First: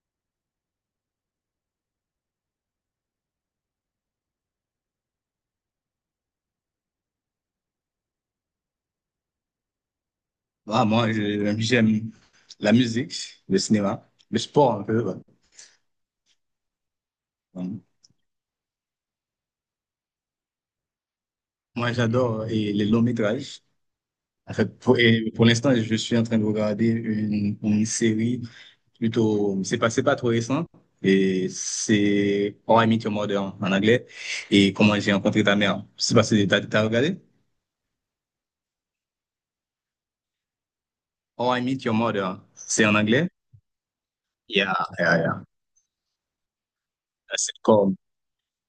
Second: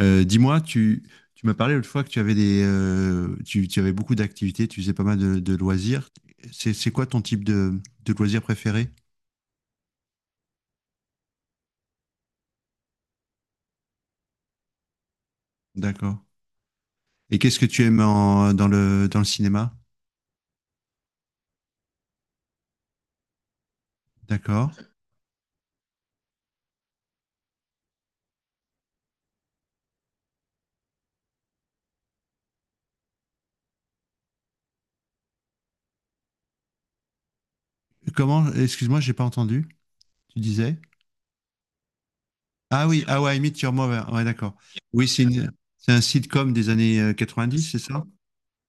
Dis-moi, tu m'as parlé l'autre fois que tu avais tu avais beaucoup d'activités, tu faisais pas mal de loisirs. C'est quoi ton type de loisir préféré? Ah, moi, j'aime la musique, le cinéma, le sport un peu. Ouais. D'accord. Et qu'est-ce que Donc, tu aimes dans le cinéma? moi, j'adore les longs métrages. En fait, D'accord. Pour l'instant, je suis en train de regarder une série plutôt. C'est pas trop récent. Et c'est How I Met Your Mother en anglais et Comment j'ai rencontré ta mère. Je sais pas si t'as regardé. Comment, excuse-moi, j'ai pas entendu. Tu disais? How I Met Your Mother, c'est Ah en oui, ah anglais. ouais, I Meet Your Mother. Ouais, d'accord. Yeah, Oui, yeah, yeah. C'est un sitcom des années C'est dix, c'est comme. ça?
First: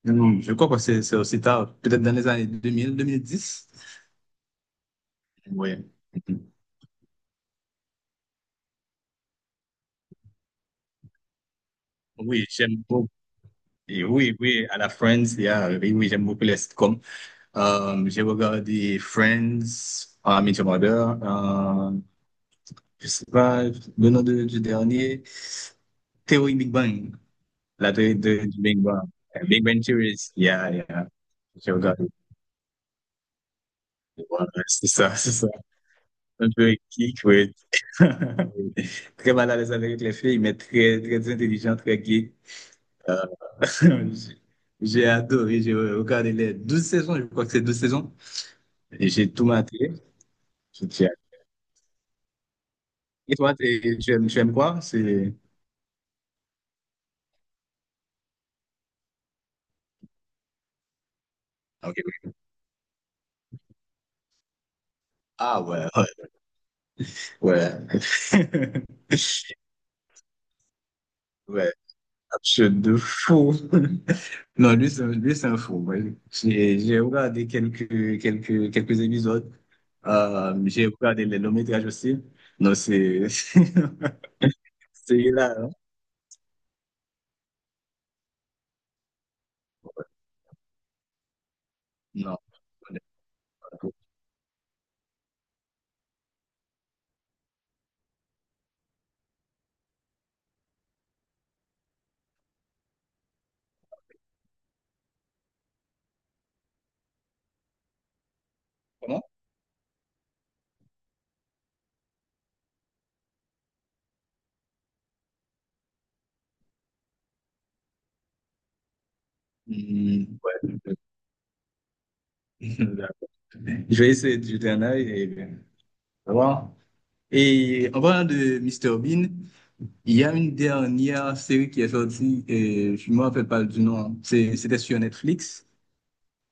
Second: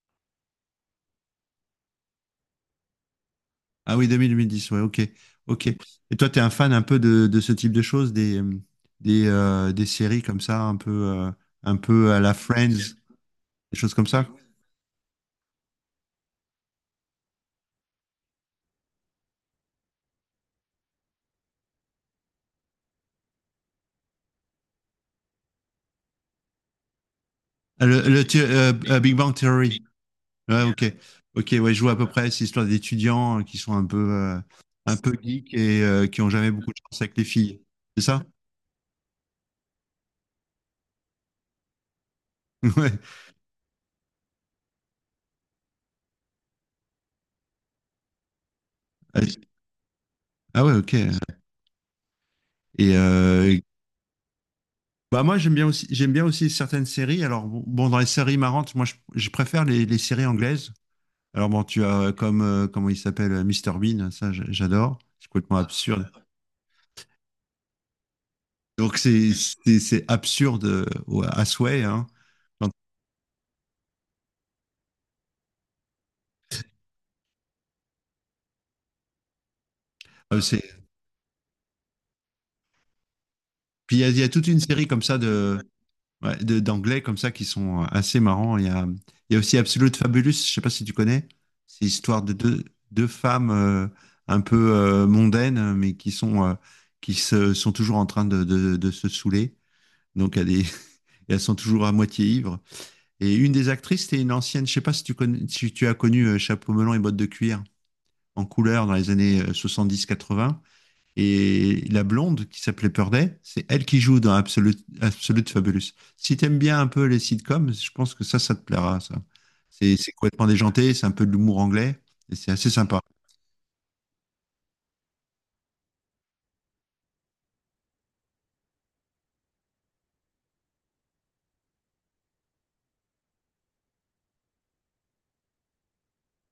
Je crois que c'est aussi tard, peut-être dans les années deux mille dix. Ah oui, 2010, ouais, ok. Ok. Et Ouais. toi, tu es un fan un peu de ce type de choses, des séries comme ça, un peu à la Oui, j'aime Friends, beaucoup. des choses Et comme ça? oui, oui, à la Friends, oui, oui, j'aime beaucoup les sitcoms. J'ai regardé Friends, How I Met Your Mother, je sais pas, le du dernier, Théorie Big Bang, Ah, la théorie du Big Bang. Big Bang Big Bang Theory. Theories, Ouais, yeah, ok. yeah, Ok, j'ai ouais, je vois à regardé. peu près cette histoire d'étudiants qui sont Voilà, c'est un peu ça, c'est ça. geeks et qui ont Un jamais beaucoup de peu chance geek, avec les oui. filles. C'est ça? Très mal à l'aise avec les filles, mais très, très intelligent, très geek. Euh, J'ai j'ai adoré, j'ai regardé les 12 saisons, je crois que c'est 12 saisons, et j'ai tout Ouais. maté. Ah ouais, Je ok. t'y ai- Et Et toi, euh, tu aimes quoi? Bah C'est... moi j'aime bien aussi certaines séries. Alors bon, dans les séries marrantes, moi je préfère les séries anglaises. Alors bon, tu Ah, ok, as oui. comme comment il s'appelle, Mr Bean, ça j'adore. C'est complètement Ah, ouais, ouais. absurde. Ouais, Donc c'est absurde, à ouais, souhait, hein. Quand- absurde de fou. Non, lui, c'est un fou. Ouais. J'ai regardé quelques épisodes. euh, c'est- J'ai regardé les longs métrages aussi. Non, c'est... Puis il y a toute une série comme ça C'est là, de. hein. Ouais, d'anglais comme ça qui sont assez marrants. Il y a aussi Absolute Fabulous, je sais pas si tu connais. C'est l'histoire de Non, on n'est deux femmes pas d'accord. un peu mondaines, mais qui sont toujours en train de se saouler. Donc elles, est- Elles sont toujours à moitié ivres. Et une des actrices, c'était une ancienne, je sais pas si tu connais, si tu as connu Chapeau melon et bottes de cuir en couleur dans les Comment? années soixante-dix quatre-vingts, et la blonde qui s'appelait Purday, c'est elle qui joue dans Absolute Fabulous. Si t'aimes bien un peu les sitcoms, je pense que ça te plaira, ça. C'est Hmm, complètement déjanté, ouais. c'est un peu de l'humour anglais, et c'est assez sympa. Je vais essayer de jeter un œil et voir. Et en parlant de Mister Bean, il y a une dernière série qui est sortie, et je ne me rappelle pas du nom. C'était sur Netflix.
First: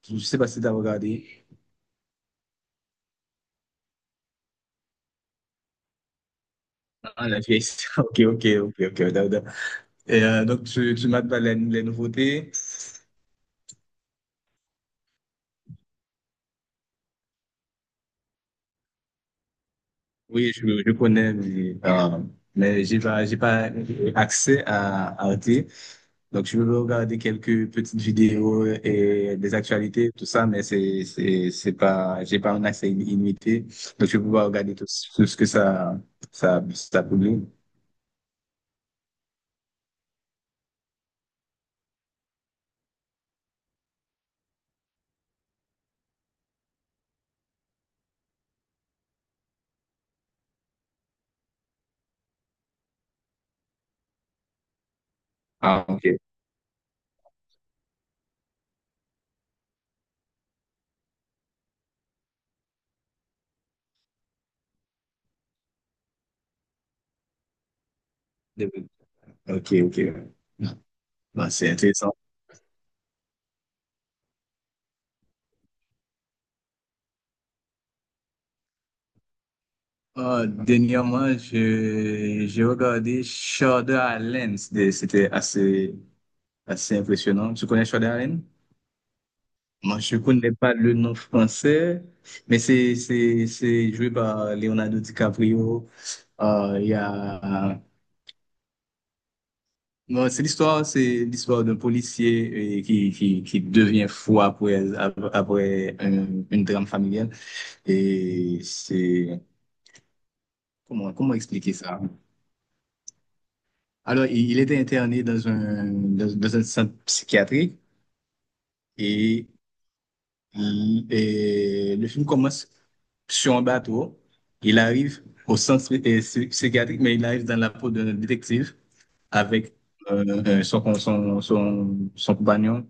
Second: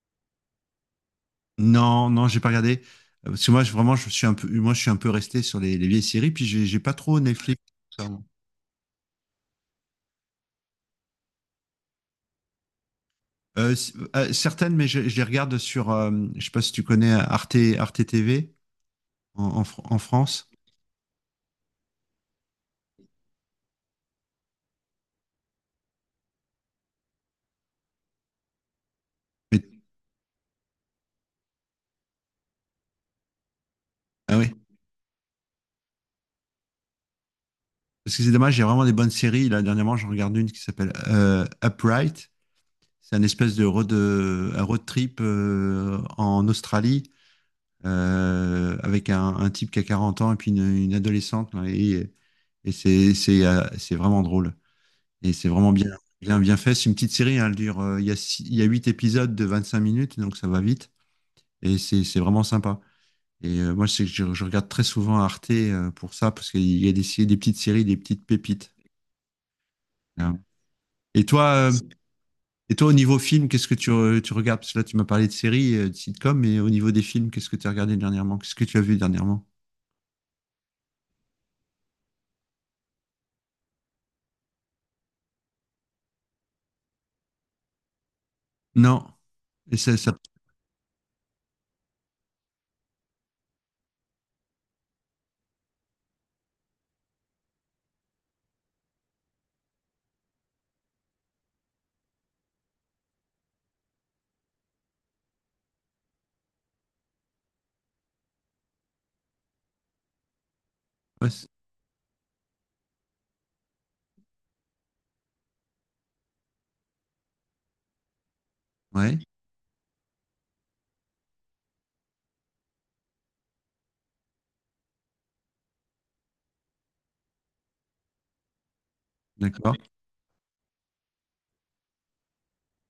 Je ne sais pas si tu as regardé. Non, non, j'ai pas regardé. Parce que moi, vraiment, je suis un peu, moi, je suis un peu resté sur les vieilles séries, puis j'ai pas trop Ah, la Netflix. vieille série. Ok, Pardon. ok, ok, ok, d'accord. Et, donc, tu m'as parlé les nouveautés. Certaines, mais je les regarde sur, je sais pas si tu connais Arte TV en France. Oui, je connais, mais, j'ai pas accès à Arte. Donc, je veux regarder quelques petites vidéos et des Mais- actualités, tout ça, mais c'est pas, j'ai pas un accès illimité. Donc, je vais ah pouvoir oui. regarder tout ce que ça publie. Parce que c'est dommage, il y a vraiment des bonnes séries. Là, dernièrement, j'en regarde une qui s'appelle Upright. C'est un espèce de road trip en Australie, avec un type qui a 40 ans et puis une adolescente là. Et c'est vraiment drôle. Et c'est vraiment Ah, bien, ok. bien, bien fait. C'est une petite série, hein. Elle dure, il y a 8 épisodes de 25 minutes, donc ça va vite. Et c'est vraiment sympa. Moi, c'est que je regarde très souvent Arte pour ça, parce qu'il y a des petites séries, des petites pépites. Ok, ok. Hein. Et Bah, toi, c'est euh, intéressant. et toi, au niveau film, qu'est-ce que tu regardes? Parce que là, tu m'as parlé de séries, de sitcoms, mais au niveau des films, qu'est-ce que tu as regardé dernièrement? Qu'est-ce que tu as vu dernièrement? Dernièrement, j'ai regardé Shonda Rhimes. C'était assez, assez impressionnant. Tu connais Shonda Rhimes? Non. Et ça, Moi, ça je connais pas le nom français, mais c'est joué par Leonardo DiCaprio. Il y a bon, c'est l'histoire d'un policier qui devient fou après une drame familiale et c'est comment passe. expliquer ça? Alors, il était interné dans dans un centre psychiatrique Ouais, et. Mhm. Et le film commence sur un bateau. Il arrive au centre psychiatrique, mais il arrive dans la peau d'un détective avec d'accord. Son, con- son, son, son compagnon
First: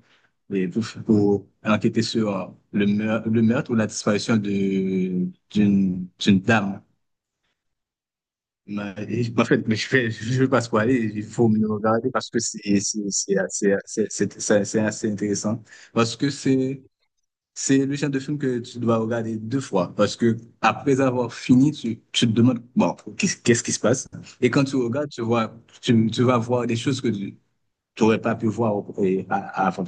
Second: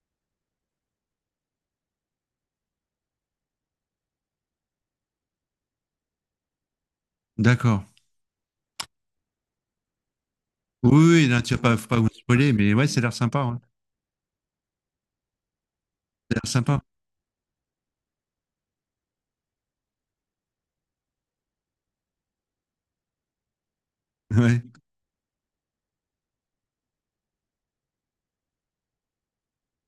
et pour enquêter sur le meurtre ou la disparition d'une dame. D'accord. Mais, en fait, je vais pas Oui, spoiler, oui, il oui, là, faut tu vas me pas, faut pas vous regarder parce que spoiler, mais ouais, ça a l'air sympa, hein. C'est assez intéressant. Parce Ça que a l'air sympa. C'est le genre de film que tu dois regarder deux fois parce que après avoir fini, tu te demandes, bon, qu'est-ce qui se passe? Et Ouais. quand tu regardes, tu vois, tu vas voir des choses que tu n'aurais pas pu voir avant.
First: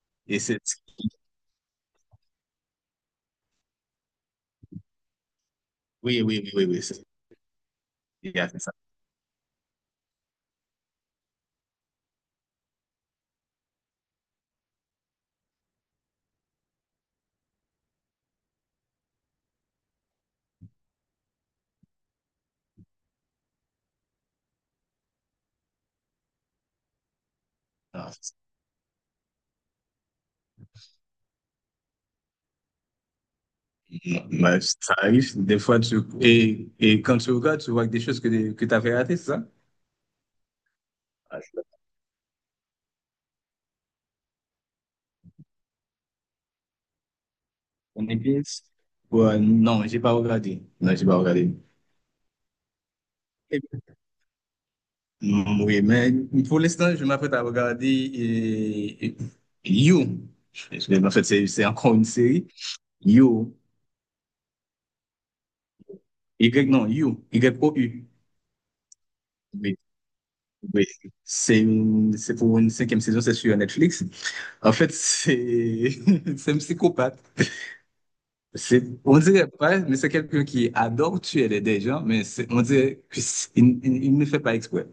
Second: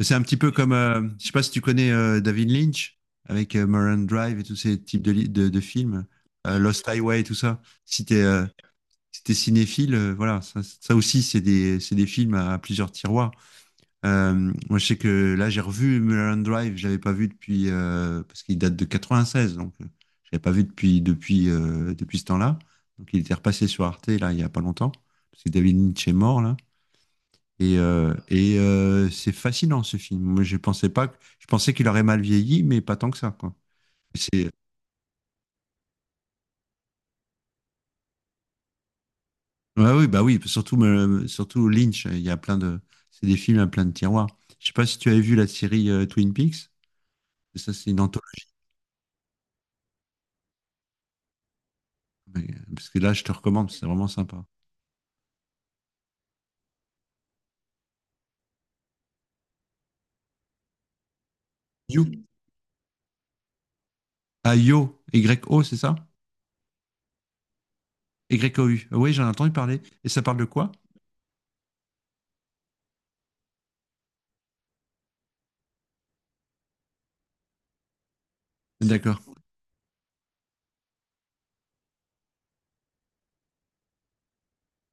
C'est un petit Et peu c'est, comme, je sais pas si tu connais David Lynch avec Mulholland Drive et tous ces types de films, oui, Lost c'est Highway, tout ça. Il c'est ça. Si t'es cinéphile, voilà, ça aussi, c'est des films à plusieurs tiroirs. Euh, Moi, je sais que là, j'ai revu Mulholland Drive, je l'avais pas vu parce qu'il date de 96, donc je l'avais pas vu depuis ce temps-là. Donc, il était repassé sur Arte, là, il y a pas longtemps, parce que David Lynch est mort, là. Ah, C'est fascinant, ce film. Moi, je pensais pas, que- je pensais qu'il aurait mal vieilli, mais pas tant que ça, quoi. C'est, bah, ça arrive, des fois, et quand tu regardes, tu vois des choses que tu avais ratées, c'est ça? Ouais, oui, bah oui, surtout, Ah, je- surtout Lynch, il y a plein de, c'est des films à plein de tiroirs. Je sais pas si tu avais vu la série Twin Peaks, ça, c'est une On est anthologie. bien. Ouais, non, j'ai pas regardé. Non, j'ai pas regardé. Parce que là, je te recommande, c'est vraiment sympa. Oui, mais pour l'instant, je m'apprête à regarder You. Parce que, en fait, c'est encore une You. série. You. Ah, Yo, Y-O, c'est ça? Y, non, You. Y-O-U. Y-O-U. Ah, oui, j'en ai entendu Oui, parler. Et ça parle de quoi? oui. C'est pour une cinquième saison, c'est sur Netflix. En fait, c'est c'est un psychopathe. C'est, on D'accord. dirait pas, mais c'est quelqu'un qui adore tuer les des gens, mais on dirait qu'il ne fait pas exprès.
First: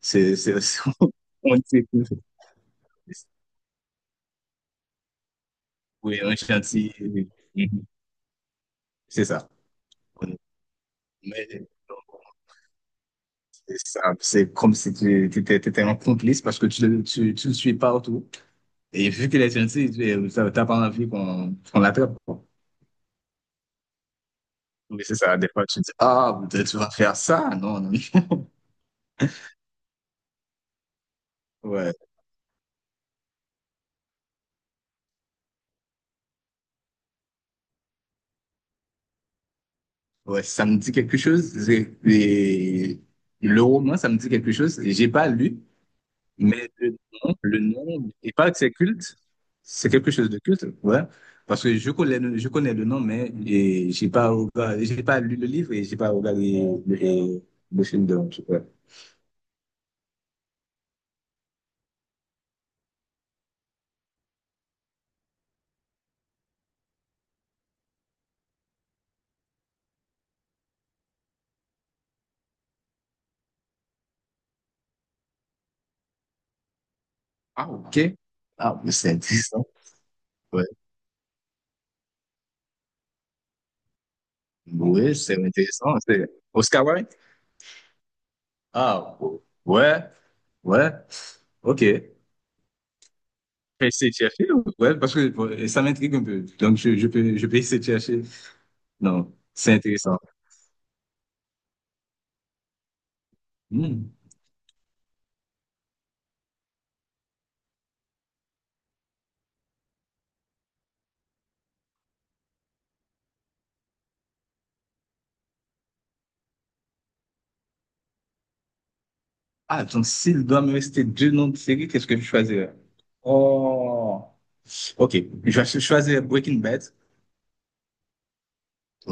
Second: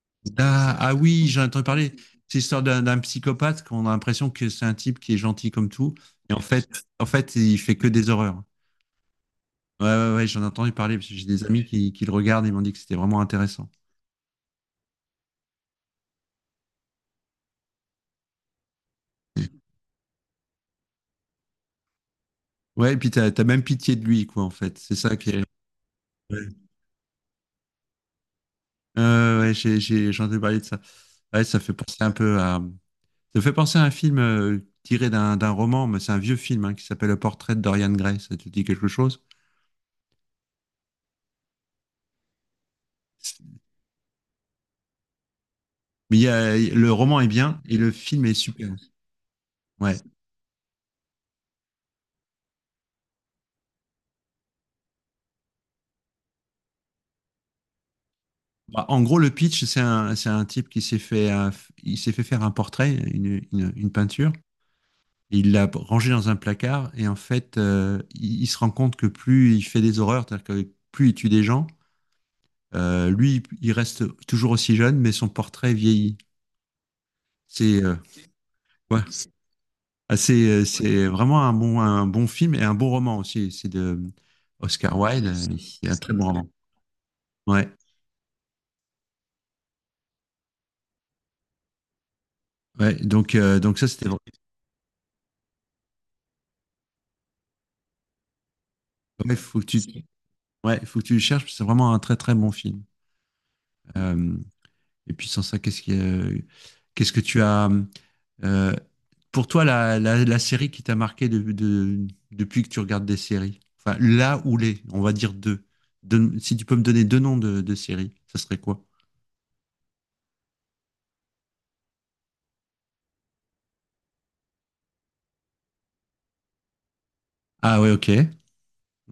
C'est, c'est, Ah, ah oui, j'en ai on entendu dirait parler. que- C'est l'histoire d'un psychopathe qu'on a l'impression que c'est un type qui est gentil comme tout. oui, Et un chantier. en fait, il fait Mhm. que des horreurs. C'est ça. Ouais, ouais, ouais, j'en ai entendu parler parce que j'ai des amis Mais qui le regardent et m'ont dit que c'était vraiment intéressant. c'est ça, c'est comme si étais un complice parce que tu le suis partout. Et vu qu'il est gentil, tu n'as pas envie qu'on l'attrape, quoi. Ouais, et puis t'as même pitié de lui, quoi, en fait. C'est Oui, ça c'est qui ça. est. Des fois, tu dis, Ouais, ah, peut-être tu vas faire ça. Non, non. ouais, ouais, j'ai entendu parler de ça. Ouais, ça fait Ouais, penser un peu à, Ça me fait penser à un film tiré d'un roman, mais c'est un vieux film, hein, qui s'appelle Le Portrait de Dorian Gray. Ça te dit quelque chose? ouais, ça me dit quelque chose. Le roman, ça me dit quelque chose. J'ai pas lu. Mais Le roman est le bien et le nom, film il est paraît que c'est super. culte. C'est Ouais. quelque chose de culte, ouais. Parce que je connais le nom, mais j'ai pas j'ai pas lu le livre et j'ai pas regardé le, le film de ouais. Bah, en gros, le pitch, c'est un type qui il s'est fait faire un portrait, une peinture. Et il l'a rangé dans un placard et en fait, il se rend compte que plus il fait des horreurs, c'est-à-dire que plus il tue des gens, lui, il reste toujours aussi jeune, mais son portrait vieillit. Ah, C'est ok. Ah, mais Ouais. c'est intéressant. Ouais. C'est vraiment un bon film et un bon roman aussi. C'est de Oscar Oui, Wilde. c'est C'est un intéressant. très C'est bon roman. Oscar Wilde? Ouais, Ah, ouais, ouais, ok. Je ouais. Donc ça, vais c'était essayer de vrai. chercher, ouais, parce que bon, ça m'intrigue un peu. Donc, je peux essayer de chercher. Non, Ouais, faut que c'est tu, intéressant. ouais, faut que tu le cherches, parce que c'est vraiment un très très bon film. Hmm. Euh, et puis sans ça, qu'est-ce que tu as euh, pour toi la série qui t'a marqué depuis que tu regardes des séries? Enfin, là ou les, on va dire deux. Si tu peux me donner deux noms de séries, ça serait quoi? Ah, donc s'il doit me rester deux noms de série, qu'est-ce que je choisirais? Oh, ok. Je vais choisir Breaking Bad. Ah ouais, ok.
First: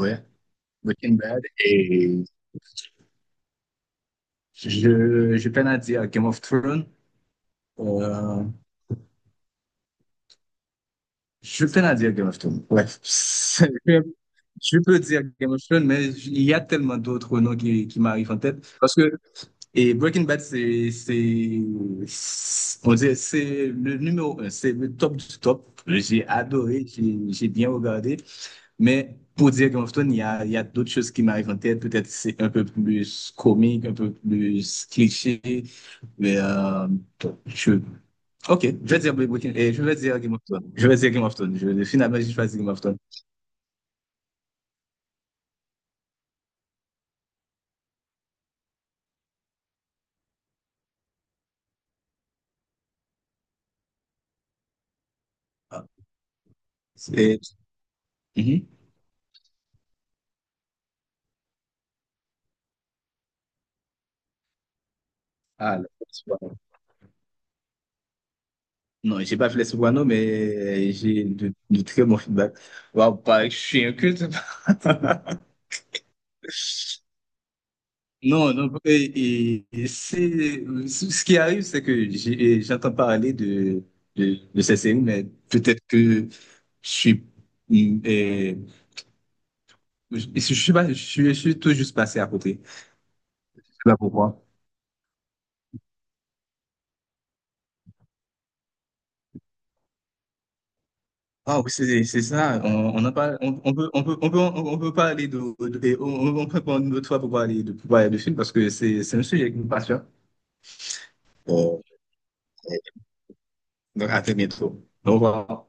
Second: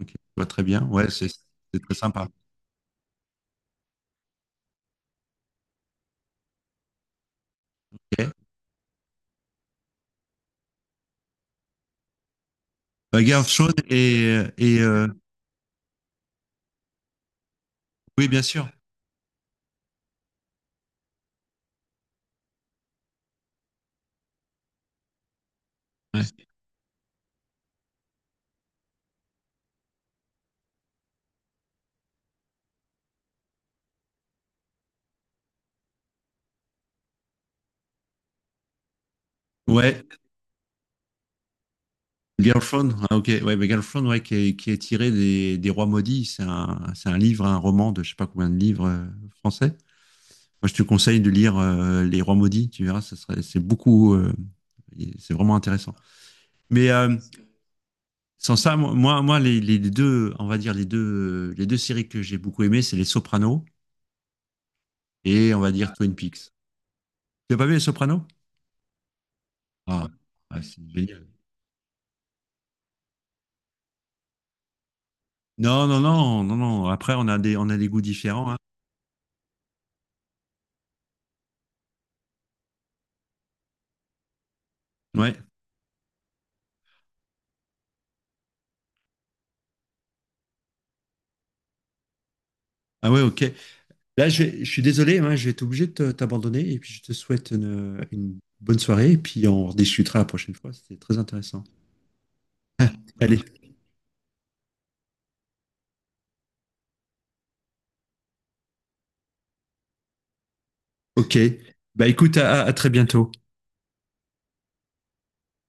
Ok, je vois très bien. Ouais, Breaking Bad. c'est très Et sympa. Je peine à dire Game of Thrones. Ok. Euh, je peine à dire Game of Thrones. Ouais. C'est- Girlfriend Je peux dire Game of Thrones, mais il y a tellement d'autres noms qui oui, m'arrivent en bien tête. sûr. Parce que. Et Breaking Bad, on dirait, c'est le numéro un, c'est le top du top. J'ai Ouais, adoré, j'ai bien regardé. Mais pour dire Game of Thrones, il y a d'autres choses qui m'arrivent en tête. Peut-être c'est un peu plus comique, un peu plus cliché. Mais je... Ok, je vais dire je vais ouais, dire Game of Thrones. Je vais dire Game of Thrones. Je- finalement, j'ai choisi Game of Girlfriend. Thrones. Ah, ok, ouais, mais Girlfriend, ouais, qui est tiré des Rois Maudits. C'est un livre, un roman de je sais pas combien de livres français. Moi, je te conseille de lire Les Rois Maudits. Tu verras, c'est beaucoup, et c'est vraiment Ah, intéressant. Mais euh, c'est- Sans Mhm. ça, moi, les deux, on va dire les deux séries que j'ai beaucoup aimées, c'est Les Sopranos et on va Ah, là, dire Twin c'est Peaks. bon. Tu as pas vu Les Sopranos? Non, j'ai pas fait les sopranos, Ah, ah, c'est mais génial. j'ai de très bons feedbacks. Waouh, pareil, je suis un culte. Non, non, non, non, non. Après, on a des goûts différents, Non, hein. Ce qui arrive, c'est que j'entends parler de ces séries, mais Ouais. peut-être que suis, mm, et je suis pas, je suis tout juste passé à côté. Ah ouais, ok. Je sais pas Là, pourquoi. Je suis désolé, hein, je vais être obligé de t'abandonner. Et puis, je te souhaite une bonne soirée. Et puis, on rediscutera la prochaine fois. C'était très Ah intéressant. oui, c'est ça. On en parle, Allez, on peut parler de- et on, on peut prendre une autre fois pour parler pour parler de films parce que c'est un sujet qui me passionne. ok. Bon, Bah écoute, à très bientôt. donc à très bientôt. Au revoir.